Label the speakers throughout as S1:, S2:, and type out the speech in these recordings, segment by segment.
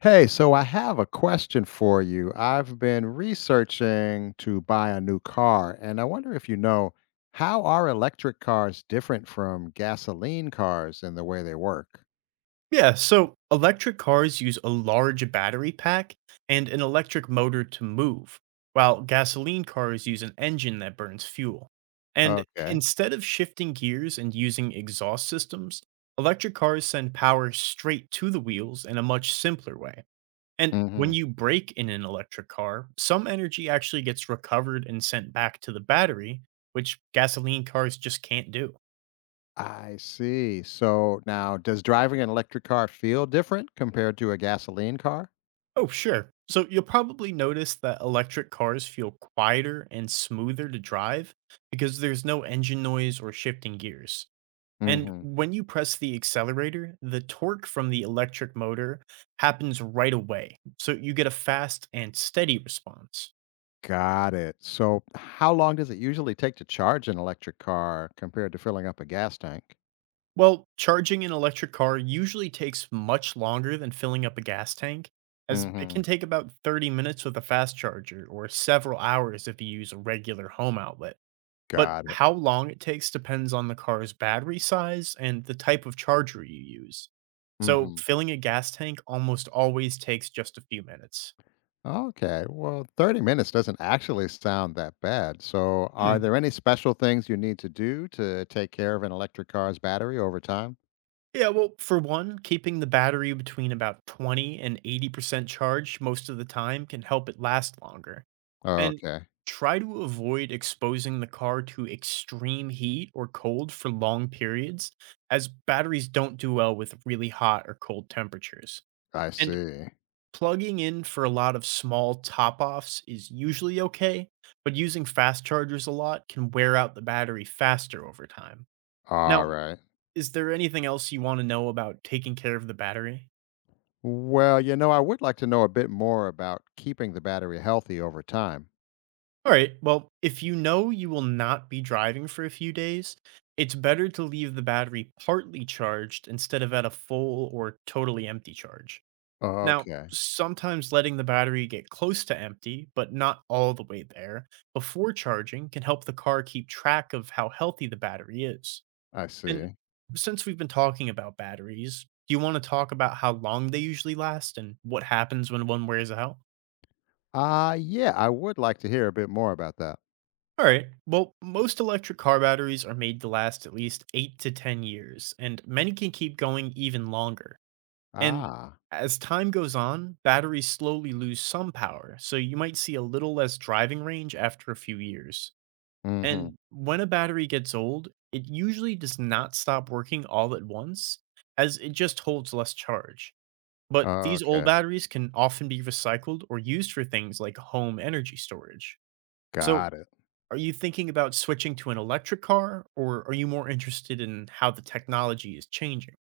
S1: Hey, so I have a question for you. I've been researching to buy a new car, and I wonder if you know, how are electric cars different from gasoline cars in the way they work?
S2: Yeah, so electric cars use a large battery pack and an electric motor to move, while gasoline cars use an engine that burns fuel. And
S1: Okay.
S2: instead of shifting gears and using exhaust systems, electric cars send power straight to the wheels in a much simpler way. And when
S1: Hmm.
S2: you brake in an electric car, some energy actually gets recovered and sent back to the battery, which gasoline cars just can't do.
S1: I see. So now, does driving an electric car feel different compared to a gasoline car?
S2: Oh, sure. So you'll probably notice that electric cars feel quieter and smoother to drive because there's no engine noise or shifting gears. And
S1: Hmm.
S2: when you press the accelerator, the torque from the electric motor happens right away. So you get a fast and steady response.
S1: Got it. So, how long does it usually take to charge an electric car compared to filling up a gas tank?
S2: Well, charging an electric car usually takes much longer than filling up a gas tank, as it can
S1: Hmm.
S2: take about 30 minutes with a fast charger or several hours if you use a regular home outlet. But
S1: Got it.
S2: how long it takes depends on the car's battery size and the type of charger you use. So,
S1: Hmm.
S2: filling a gas tank almost always takes just a few minutes.
S1: Okay, well, 30 minutes doesn't actually sound that bad. So,
S2: Hmm.
S1: are there any special things you need to do to take care of an electric car's battery over time?
S2: Yeah, well, for one, keeping the battery between about 20 and 80% charged most of the time can help it last longer. And
S1: Okay.
S2: try to avoid exposing the car to extreme heat or cold for long periods, as batteries don't do well with really hot or cold temperatures.
S1: I
S2: And
S1: see.
S2: plugging in for a lot of small top offs is usually okay, but using fast chargers a lot can wear out the battery faster over time.
S1: All
S2: Now,
S1: right.
S2: is there anything else you want to know about taking care of the battery?
S1: Well, you know, I would like to know a bit more about keeping the battery healthy over time.
S2: All right, well, if you know you will not be driving for a few days, it's better to leave the battery partly charged instead of at a full or totally empty charge. Now,
S1: Okay.
S2: sometimes letting the battery get close to empty, but not all the way there, before charging can help the car keep track of how healthy the battery is.
S1: I
S2: And
S1: see.
S2: since we've been talking about batteries, do you want to talk about how long they usually last and what happens when one wears out?
S1: Yeah, I would like to hear a bit more about that.
S2: All right. Well, most electric car batteries are made to last at least 8 to 10 years, and many can keep going even longer. And
S1: Ah.
S2: as time goes on, batteries slowly lose some power, so you might see a little less driving range after a few years.
S1: Mm hmm.
S2: And when a battery gets old, it usually does not stop working all at once, as it just holds less charge. But these old
S1: Okay,
S2: batteries can often be recycled or used for things like home energy storage. So,
S1: got it.
S2: are you thinking about switching to an electric car, or are you more interested in how the technology is changing?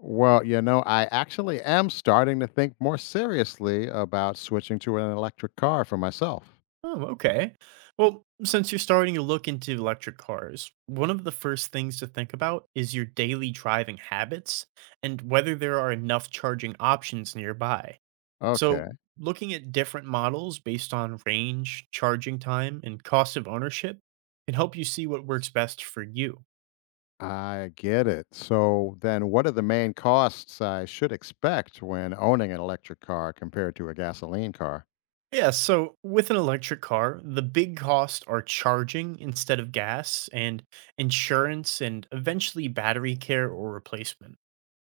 S1: Well, you know, I actually am starting to think more seriously about switching to an electric car for myself.
S2: Oh, okay. Well, since you're starting to look into electric cars, one of the first things to think about is your daily driving habits and whether there are enough charging options nearby. So,
S1: Okay,
S2: looking at different models based on range, charging time, and cost of ownership can help you see what works best for you.
S1: I get it. So then, what are the main costs I should expect when owning an electric car compared to a gasoline car?
S2: Yeah, so with an electric car, the big costs are charging instead of gas and insurance and eventually battery care or replacement.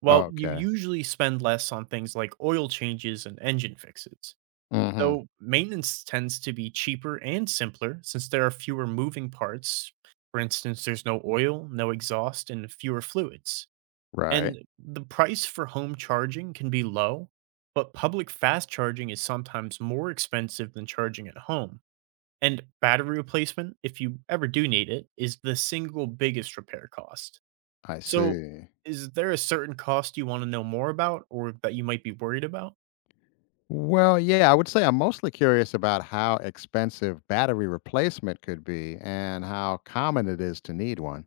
S2: While you
S1: Okay.
S2: usually spend less on things like oil changes and engine fixes,
S1: Hmm.
S2: though maintenance tends to be cheaper and simpler since there are fewer moving parts. For instance, there's no oil, no exhaust, and fewer fluids.
S1: Right.
S2: And the price for home charging can be low, but public fast charging is sometimes more expensive than charging at home. And battery replacement, if you ever do need it, is the single biggest repair cost.
S1: I
S2: So,
S1: see.
S2: is there a certain cost you want to know more about or that you might be worried about?
S1: Well, yeah, I would say I'm mostly curious about how expensive battery replacement could be and how common it is to need one.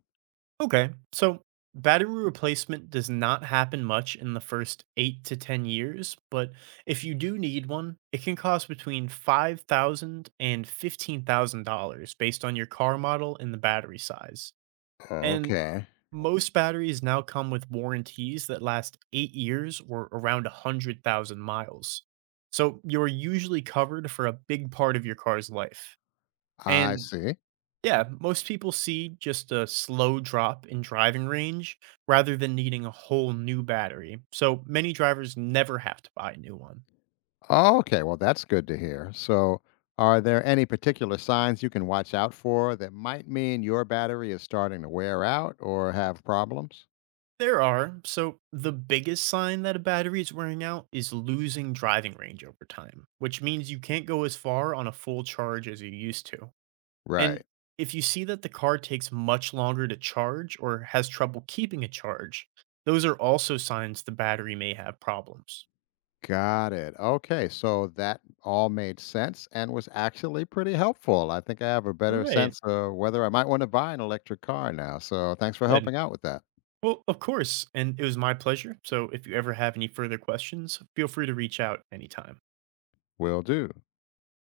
S2: Okay. So battery replacement does not happen much in the first 8 to 10 years, but if you do need one, it can cost between five thousand and fifteen thousand dollars based on your car model and the battery size. And
S1: Okay.
S2: most batteries now come with warranties that last 8 years or around 100,000 miles. So you're usually covered for a big part of your car's life.
S1: I
S2: And
S1: see.
S2: yeah, most people see just a slow drop in driving range rather than needing a whole new battery, so many drivers never have to buy a new one.
S1: Oh, okay. Well, that's good to hear. So, are there any particular signs you can watch out for that might mean your battery is starting to wear out or have problems?
S2: There are, so the biggest sign that a battery is wearing out is losing driving range over time, which means you can't go as far on a full charge as you used to. And
S1: Right.
S2: if you see that the car takes much longer to charge or has trouble keeping a charge, those are also signs the battery may have problems.
S1: Got it. Okay. So, that all made sense and was actually pretty helpful. I think I have a
S2: All
S1: better
S2: right,
S1: sense of whether I might want to buy an electric car now. So, thanks for
S2: good.
S1: helping out with that.
S2: Well, of course, and it was my pleasure. So if you ever have any further questions, feel free to reach out anytime.
S1: Will do.